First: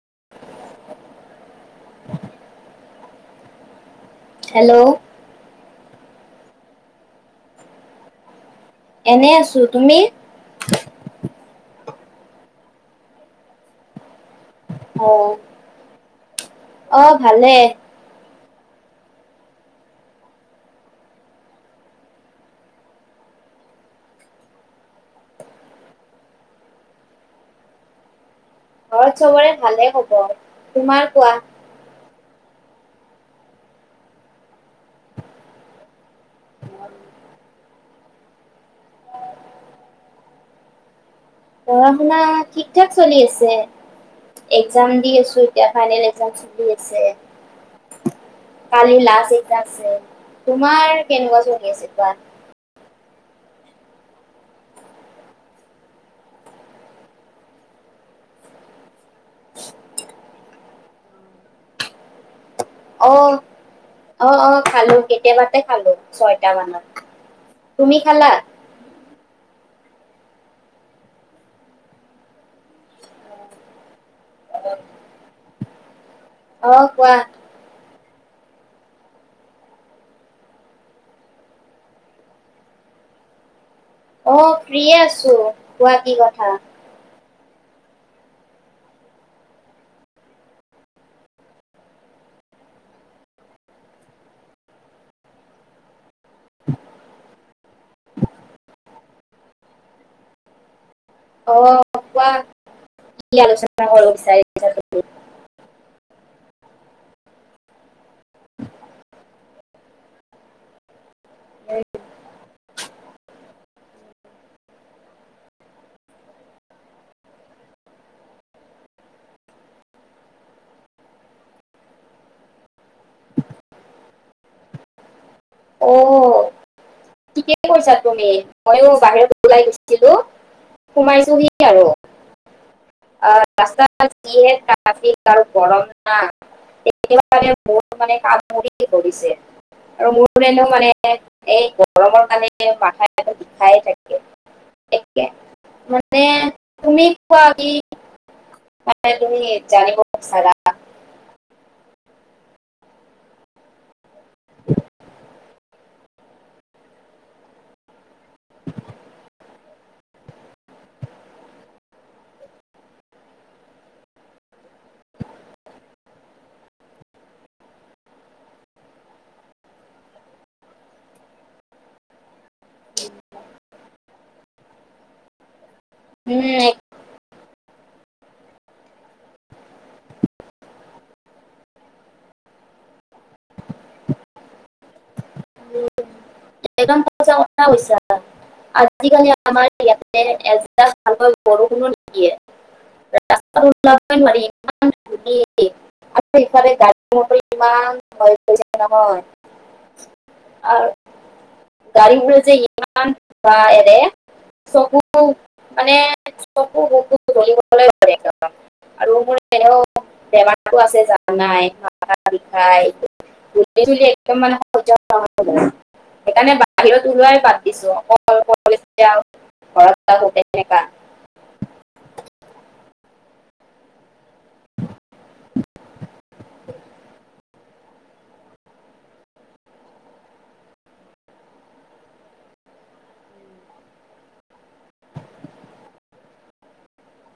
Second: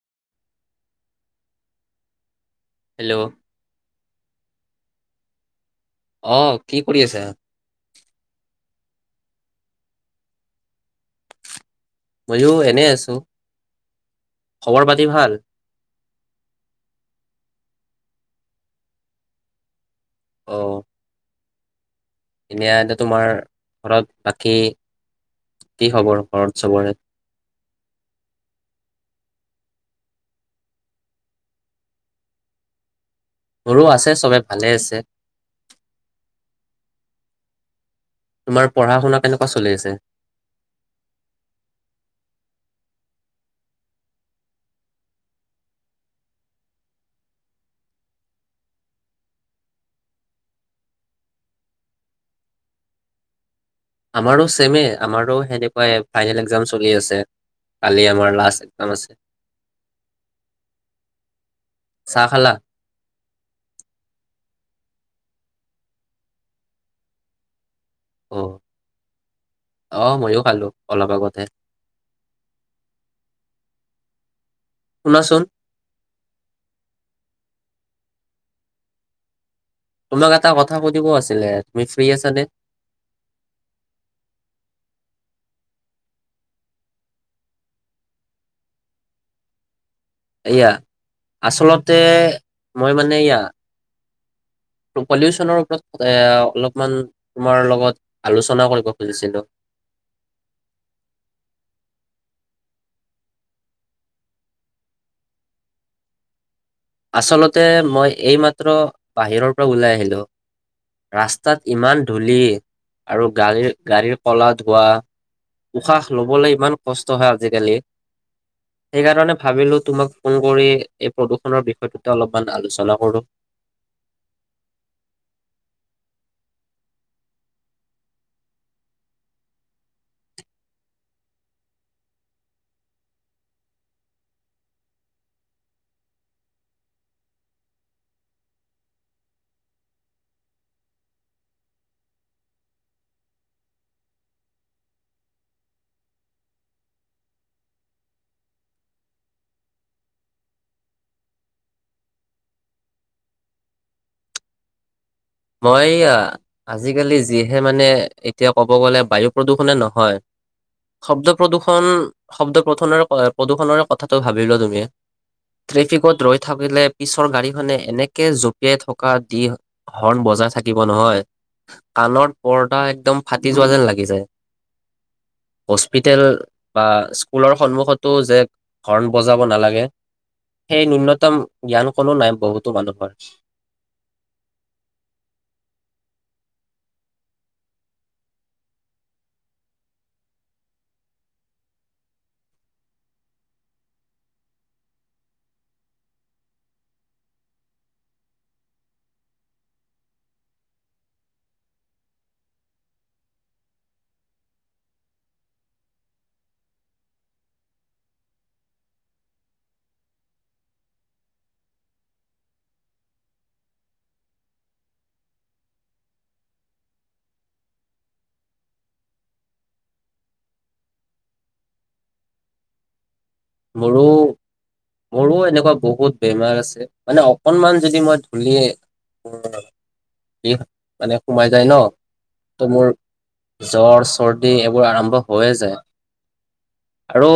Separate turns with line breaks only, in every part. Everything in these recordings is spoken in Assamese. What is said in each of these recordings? [inaudible]
হেল্ল',
হেল্ল',
অহ 'কি কৰি আছা।
এনে আছো তুমি?
ময়ো এনে আছো। খবৰ পাতি ভাল।
অহ ' ভালেই।
অহ ', এনে এ তোমাৰ ঘৰত বাকী কি খবৰ ঘৰত চবৰে।
ঘৰত সবৰে ভালে হব তোমাৰ কোৱা।
মোৰো আছে সবে ভালে আছে। তোমাৰ পঢ়া শুনা কেনেকুৱা চলি আছে।
পঢ়া শুনা ঠিক ঠাক চলি আছে। এক্সাম দি আছো এতিয়া ফাইনেল এক চলি আছে। কালি লাষ্ট এক্সাম আছে। তোমাৰ কেনেকুৱা চলি আছে কোৱা?
আমাৰো ছেমে আমাৰো সেনেকুৱাই ফাইনেল এক্জাম চলি আছে কালি আমাৰ লাষ্ট এক্সাম আছে।
উ [inaudible]
চাহ খালা।
অহ - অহ - অহ খালো কেতিয়াবাতে খালো ছয়ট মানত। তুমি খালা?
অহ ', ময়ো খালো অলপ আগতে। শুনাচোন
অহ ', কোৱা?
তোমাক এটা কথা সুধিব আছিলে তুমি ফ্ৰী আছানে।
অহ ', প্ৰিয়ে আছো কোৱা কি কথা।
এয়া আচলতে মই মানে এয়া পলিউচনৰ ওপৰত। ত' অলপমান তোমাৰ লগত আলোচনা কৰিব খুজিছিলো?
অ কোৱা কি আলোচনা কৰ বিচাৰিত তুমি।
আচলতে মই এইমাত্ৰ বাহিৰৰ পৰা ওলাই আহিলোঁ ৰাস্তাত ইমান ধূলি আৰু গাড়ীৰ গাড়ীৰ কলা ধোৱা উশাহ লবলৈ ইমান কষ্ট হয় আজিকালি সেইকাৰণে ভাবিলো তোমাক ফোন কৰি এই প্ৰদূষণৰ বিষয়ে। তে অলপমান আলোচনা কৰো
অ' কি কৈছা তুমি ময়ো বাহিৰত ওলাই গৈছিলো সোমাইছোহি আৰু ৰাস্তা যহে আৰু গৰম নে মোৰ মানে কাম মৰি কৰিছে আৰু মোৰনো মানে এই গৰমৰ কাৰণে মাথাৰ বিখাই থাকে মানে তুমি কোৱামি ম তুমি জানিব বিচাৰা
মইয়া আজিকালি যিহে মানে। এতিয়া ক'ব গ'লে বায়ু প্ৰদূষণে নহয় শব্দ প্ৰদূৰ্ষণ শব্দ প্ৰদূষণ প্ৰদূষণৰে কথাটো ভাবিলো তুমি ফিকত ৰৈ থাকিলে পিছৰ গাড়ীখনে এনেকে জঁপিয়াই থকা দি। হৰ্ণ বজাই থাকিব নহয় কালত। পৰদা একদম ফাটি যোৱা যেন লাগি যায়। হস্পিতেেল
উম,
বা স্কুলৰ সন্মুখত। যে হৰ্ণ বজাব নালাগে সেই নূন্যতম জ্ঞান কোনো নাই বহুতো মানুহৰ।
একদম সঁচা কথা কৈছা আজিকালি আমাৰ ইয়াতে ভালকৈ বৰষূণ নিদিয়ে ৰাস্তা ই ইফালে গা ইমানয় নহয়। গাড়ী বোৰে যে ইমানৰে চকু মানে চকু চকু গলিবলৈ ধৰে এক আৰু মোৰ এনেও বেমাৰটো আছে জ নাই বিষাই একদম। সেইকাৰণে বাহিৰত ওলাই বাদ দিছো অকল আৰু ঘৰত তেতিয়া
মোৰো। মোৰো এনেকুৱা বহুত বেমাৰ আছে মানে অকনমান যদি মই ধূলি মানে সোমাই যায় ন ত মোৰ জ্বৰ চৰ্দি এইবোৰ আৰম্ভ হৈয়ে যায় আৰু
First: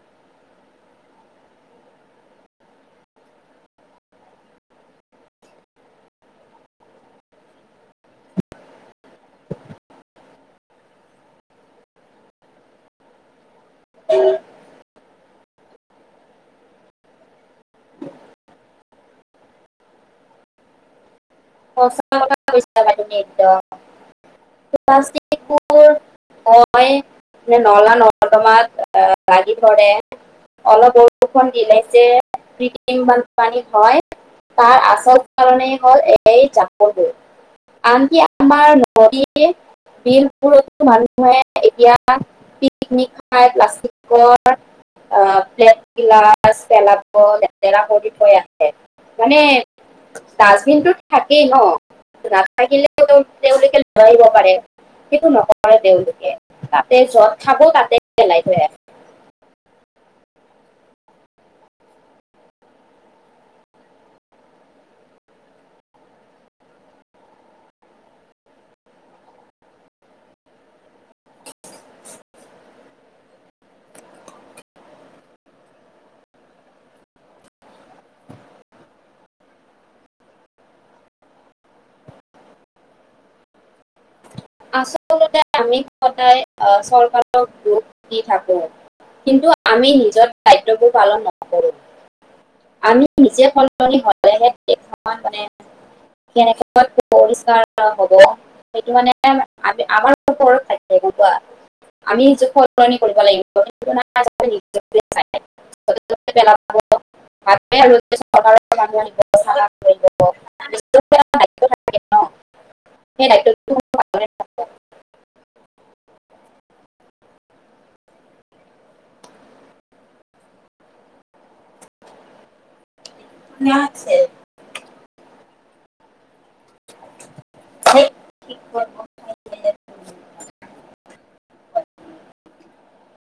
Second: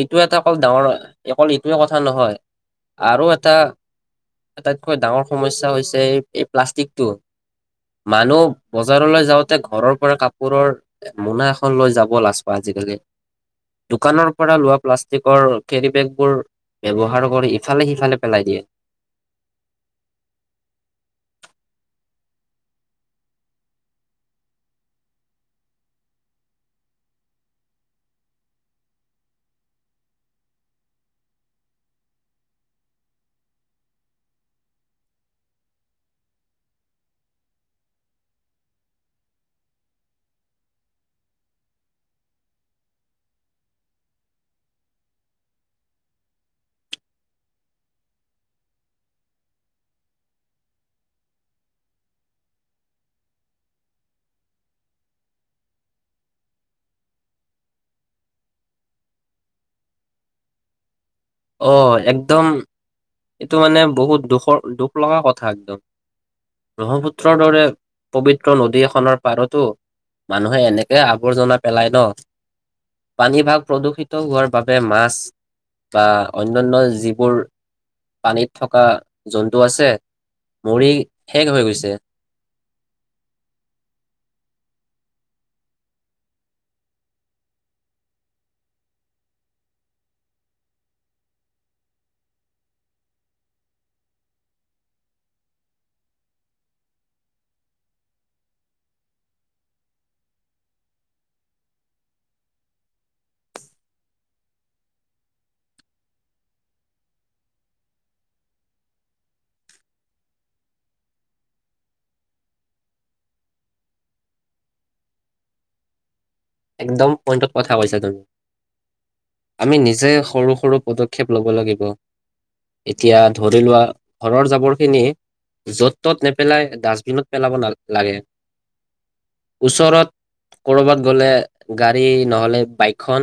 এইটো এটা। অকল ডাঙৰ অকল এইটোৱে কথা নহয় আৰু এটা আটাইতকৈ ডাঙৰ সমস্যা হৈছে এই এই প্লাষ্টিকটো মানুহ বজাৰলৈ যাওঁতে ঘৰৰ পৰা কাপোৰৰ মোনা এখন লৈ যাব লাজ আজিকালি। দোকানৰ পৰা লোৱা। প্লাষ্টিকৰ কেৰিবেগবোৰ ব্যৱহাৰ কৰি ইফালে সিফালে পেলাই দিয়ে।
সঁচা কথা কৈছা প্লাষ্টিক বোৰ নলা নৰ্দমাত লাগি ধৰে অলপ বৰষুণ দিলে যে কৃত্ৰিম বানপানী হয় তাৰ আচল কাৰণেই হল আনকি আমাৰ নদ বিলবোৰতো মানুহে এতিয়া পিকনিক খাই প্লাষ্টিকৰ প্ট গিলােলাব লেতেৰা কৰি থৈ আছে মানে ডাষ্টিনত। থাকেই ন নাথাকিলেও তেওঁলোকে লৰাব পাৰে সেইটো নকৰে তেওঁলোকে তাতে যত থাকো তাতে পেলাই থৈ আছে।
আহ একদম এইটো মানে বহুত দুখৰ দুখ লগা কথা একদম ব্ৰহ্মপুত্ৰৰ দৰে পবিত্ৰ নদী এখনৰ পাৰতো মানুহে এনেকে আৱৰ্জনা পেলায় ন পানীভাগ প্ৰদূষিত হোৱাৰ বাবে মাছ। বা অন্যানয় যিবোৰ পানীত থকা জন্তু আছে মৰি শেষ হৈ গৈছে।
আচলতে আমি সদায় চৰকাৰক দুখ দি থাকো কিন্তু আমি নিজৰ দায়িত্ববোৰ পালন নকৰো আমি নিজে সলনি হলেহে দেশখন মানে কেনেকে পৰিষ্কাৰ হব সেইটো মানে আমাৰ ওপৰত থাকে গম পোৱা আমি নিজে সলনি কৰিব লাগিব [unintelligible] সেই দায়িত্বটো [unintelligible]
একদম পইণ্টত কথা কৈছা তুমি আমি নিজে সৰু সৰু পদক্ষেপ ল'ব লাগিব। এতিয়া ধৰি লোৱা ঘৰৰ জাবৰ খিনি য'ত ত'ত নেপেলাই ডাষ্টবিনত পেলাব ন-লাগে ওচৰত কৰ'বাত গ'লে গাড়ী নহ'লে বাইকখন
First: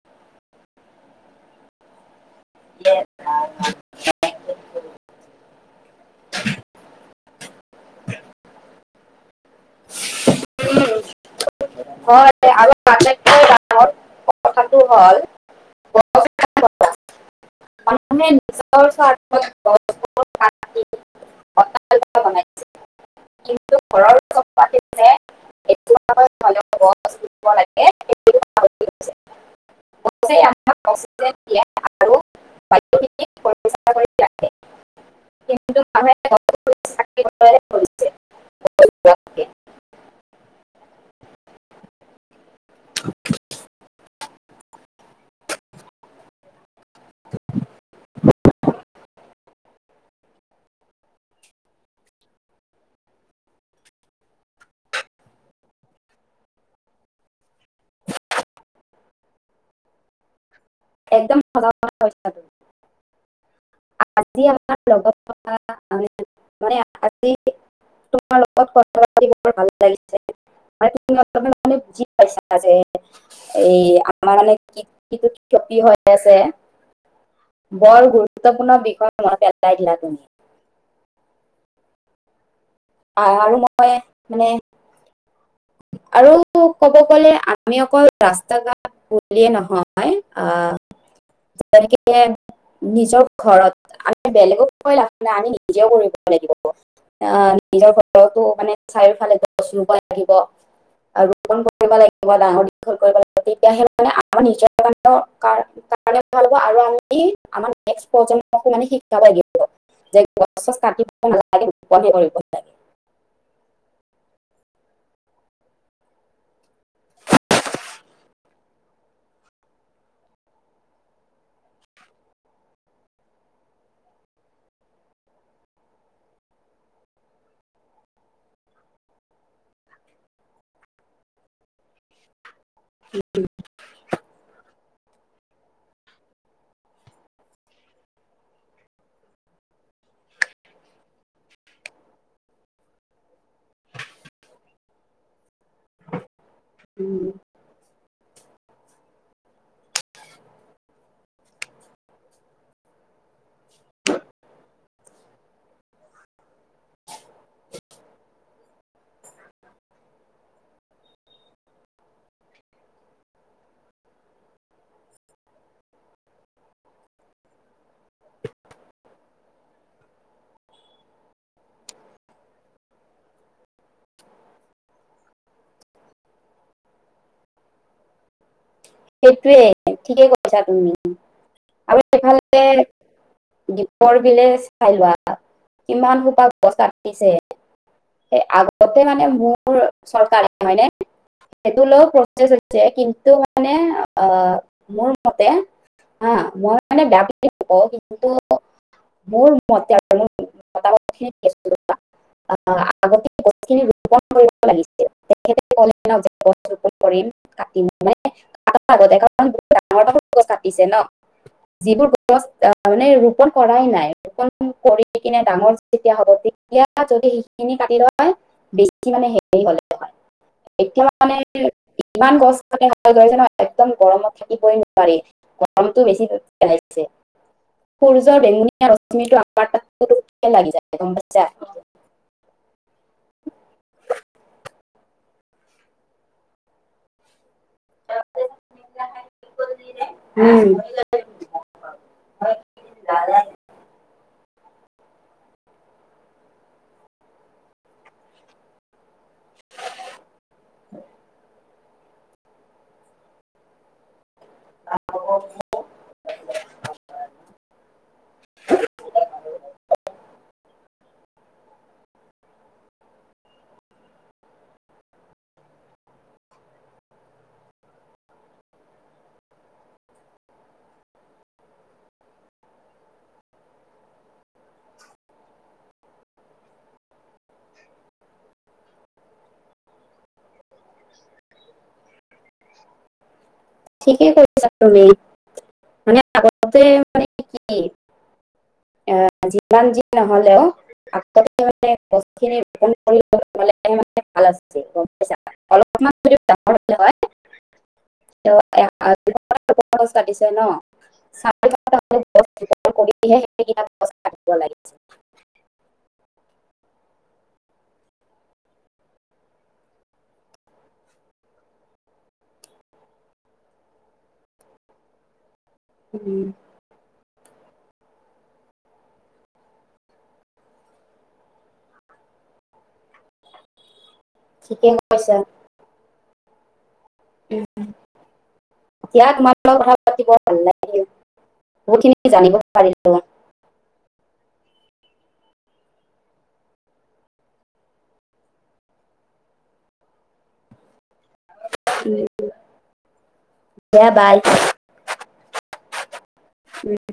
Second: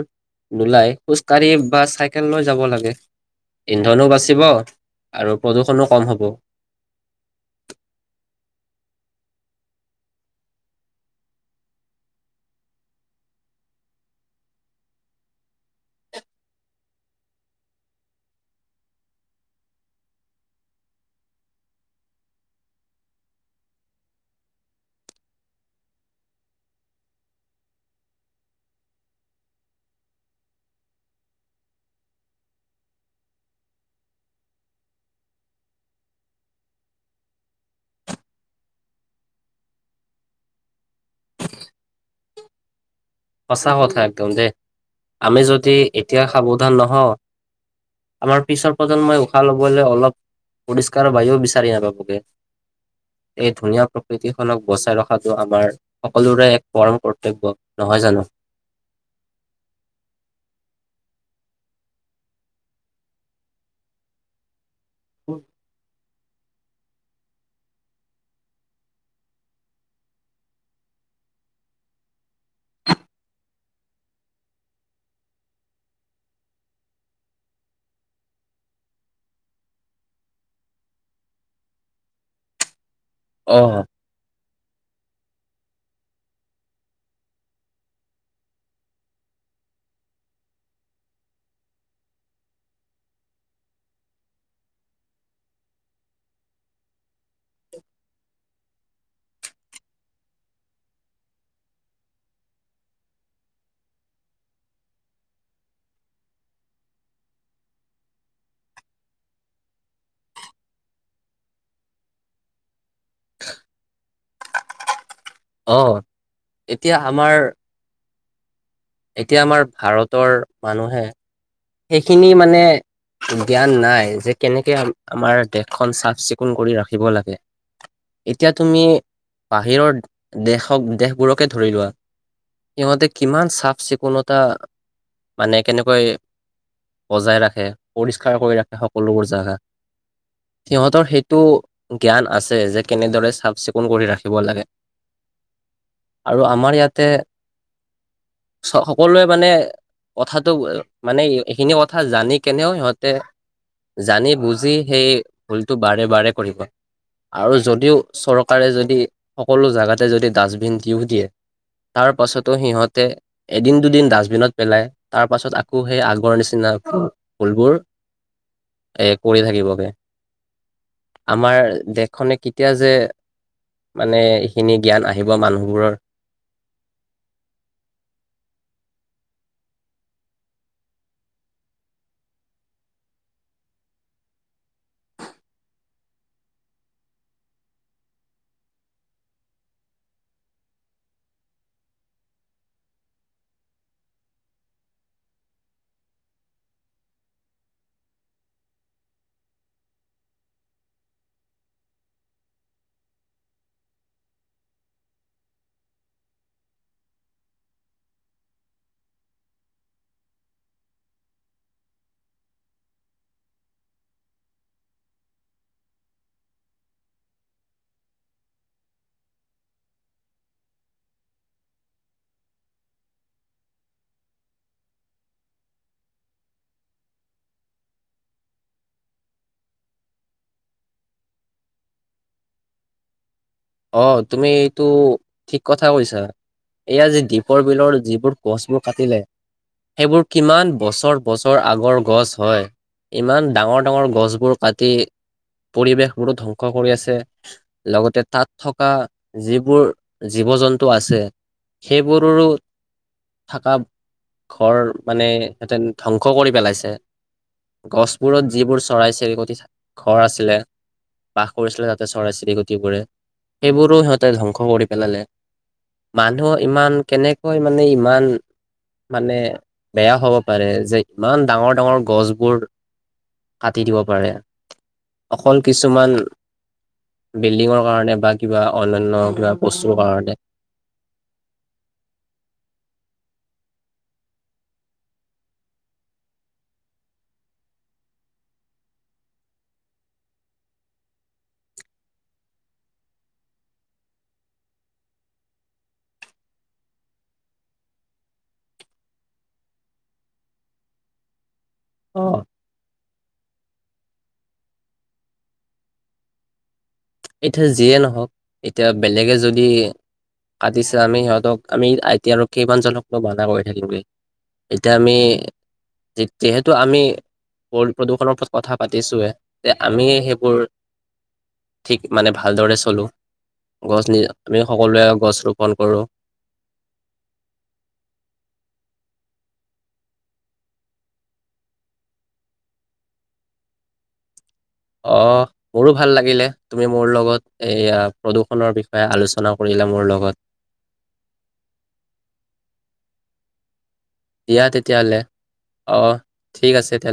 নোলাই খোজকাাঢ়ি বা চাইকেল লৈ যাব লাগে ইন্ধনো বাচিব আৰু প্ৰদূষণো কম হ'ব।
হয় আৰু আটাইতকৈ কথাটো হল। [unintelligible] [unintelligible] [unintelligible] [unintelligible]
সঁচা কথা একদম দেই আমি যদি এতিয়া সাৱধান নহওঁ আমাৰ পিছৰ প্ৰজন্মই উশাহ লবলৈ অলপ পৰিষ্কাৰৰ বায়ও বিচাৰি নাপাবগে এই ধুনীয়া প্ৰকৃতিখনক বচাই ৰখাটো আমাৰ সকলোৰে এক পৰম কৰ্তব্য। নহয় জানো।
একদম সঁচা কথা কৈছা। আঁ- আজি আমা ৰ লগত থকা মানে আজি তোমাৰ লগত কথা পাতি বৰ ভাল লাগিছে তুম অপ বুজি পাইছা যে এই আমাৰ মানে কি কি ক্ষতি হৈ আছে বৰ গুৰু গুৰত্বপূৰ্ণ বিষয় মনত পেলাই দিল তুমি। অ-আৰু
অ',
মই মানে আৰু কব গলে আমি অকল ৰাস্তা ঘাট বুলিয়ে নহয় আহ যেনেকে নিজৰ ঘৰত আমি বেলেগক আমি নিজেও কৰিব লাগিব আহ নিজৰ ঘৰতো মানে চাৰিওফালে গছ ৰুব লাগিব। আৰু ৰোপন কৰিব লাগিব ডাঙৰ দীঘল কৰিব লাগিব তেতিয়াহে মানে আমাৰ নিজৰ [unintelligible] কাৰণে ভাল হব আৰু আমি আমাৰ নেক্সট প্ৰজন্মকে শিকাব লাগিব যে গছ- চছ কাটিব নালাগে ৰোপণ হে কৰিব লগে।
অ', এতিয়া আমাৰ
[unintelligible]
এতিয়া আমাৰ ভাৰতৰ মানুহে সেইখিনি মানে জ্ঞান নাই যে কেনেকে আমাৰ দেশখন চাফ চিকুণ কৰি ৰাখিব লাগে এতিয়া তুমি বাহিৰৰ দেশক দেশবোৰকে ধৰি লোৱা সিহঁতে কিমান চাফ চিকুণতা মানে কেনেকৈ বজাই ৰাখে পৰিষ্কাৰ কৰি ৰাখে সকলোবোৰ জাগা সিহঁতৰ সেইটো জ্ঞান আছে যে কেনেদৰে চাফ চিকুণ কৰি ৰাখিব। আৰু আমাৰ ইয়াতে,
সেইটোৱে
সকলোৱে মানে কথাটো মানে এইখিনি কথা জানি কেনেও সিহঁতে জানি বুজি সেই ভুলটো বাৰে বাৰে কৰিব আৰু যদিও চৰকাৰে যদি সকলো জোগাতে যদি ডাষ্টবিন দিওঁ দিয়ে তাৰ পাছতো সিহঁতে এদিন দুদিন ডাষ্টবিনত পেলাই ত আকৌ সেই আগৰ নিচিনা ফুল ফুলবোৰ এ কৰি থাকিবগে আমাৰ দেশ খনে কেতিয়া যে মানে এইখিনি জ্ঞান আহিব মানুহবোৰৰ।
সোৱ ঠিকে কৈছা তুমি আৰু এইফালে দিপৰবিলই চাই লোৱা কিমান সোপা গছ কাটিছে সেই আগতে মানে মোৰ চৰকাৰসেইটো লও প্ৰচেছ হৈছে কিন্তু মানে অ', মোৰ মতে হ মই মানে বেয়া বুলি নকওঁ কিন্তু মোৰ মতে [unintelligible] আগতে গছখিনি ৰোপন কৰিব লাগিছিল [unintelligible] কৰিম কটিম হয়নে। কাৰ বু ডাঙৰ ডাঙৰ গছ কাটিছে ন যিবোৰ গছ আহ মানে তাৰ তাৰ আগতে এখন ডাঙৰ গছ কাটিছে ন যিবোৰ গছ মনে ৰোপন কৰাই নাই ৰোপন কৰি কিনে ডাঙৰ যেতিয়া হব তেতিয়া যদি সেইখিনি কাটি ল হয় বেছি মানে হে হলে হয় এতিয়া মানে ইমান গছ একদম গৰমত থাকিবই নোৱাৰি গৰমটো বেছি পেলাইছে সূৰ্যৰ বেঙুনীয়া ৰশ্মিটোৰ আমাৰ তাত পুটোকে লাগি যায় গম পইছা। [unintelligible]
অ তুমি এইটো ঠিক কথা কৈছা এইয়া যি আজি দিপ কাকৰ বিলৰ যিবোৰ গছবোৰ কাটিলে সেইবোৰ কিমান
উম,
বছৰ বছৰ আগৰ গছ হয় ইমান ডাঙৰ ডাঙৰ গছবোৰ তাতে পৰিৱেশ বোৰো ধ্বংস কৰি আছে লগতে তাত থকা যিবোৰ জীৱ জন্তু আছে সেই গৰুৰো থকা ঘৰ মানে হেঁতেনে ধ্বংস কৰি পেলাইছে গছবোৰত যিবোৰ চৰাই চিৰিকটি ঘৰ আছিলে বাস কৰিছিলে তাতে চৰাই চিৰিকটিবোৰে সেইবোৰো সিহঁতে ধ্বংস কৰি পেলালে মানুহ ইমান কেনেকৈ মানে ইমান মানে বেয়া হব পাৰে যে ইমান ডাঙৰ ডাঙৰ গছবোৰ কাটি দিব পাৰে অকল কিছুমান বিল্ডিঙৰ কাৰণে বা কিবা অনান্য কিবা বস্তুৰ কাৰণে
ঠিকেই কৰিছা [unintelligible] কাটিছে ন [unintelligible]
অ
[unintelligible]
এতিয়া যিয়ে নহওক এতিয়া বেলেগে যদি কাটিছে, আমি সিহঁতক আমি এতিয়া আৰু কিমানজনক মানা কৰি থাকিমগৈ। এতিয়া আমি
উম,
যিহেতু আমি হ'ল্ড প্ৰদূষণৰ ওপ কথা পাতিছোৱে। যে আমি সেইবোৰ ঠিক মানে ভালদৰে চলো। গছ আমি
ঠিকে
সকলোৱে
কৈছা
গছ ৰোপন কৰো।
উম। দিয়া তোমাৰ লগত কথা পাতি বৰ ভাল লাগিল। বহুতখিনি জানিব পাৰিলো।
অ মোৰো ভাল লাগিলে। তুমি মোৰ লগত এইয়া প্ৰদূৰ্ষণৰ বিষয়ে আলোচনা কৰিলা, মোৰ লগত।
উম। অ' দিয়া বাই।
অহ ঠিক আছে তেতিয়াহলে।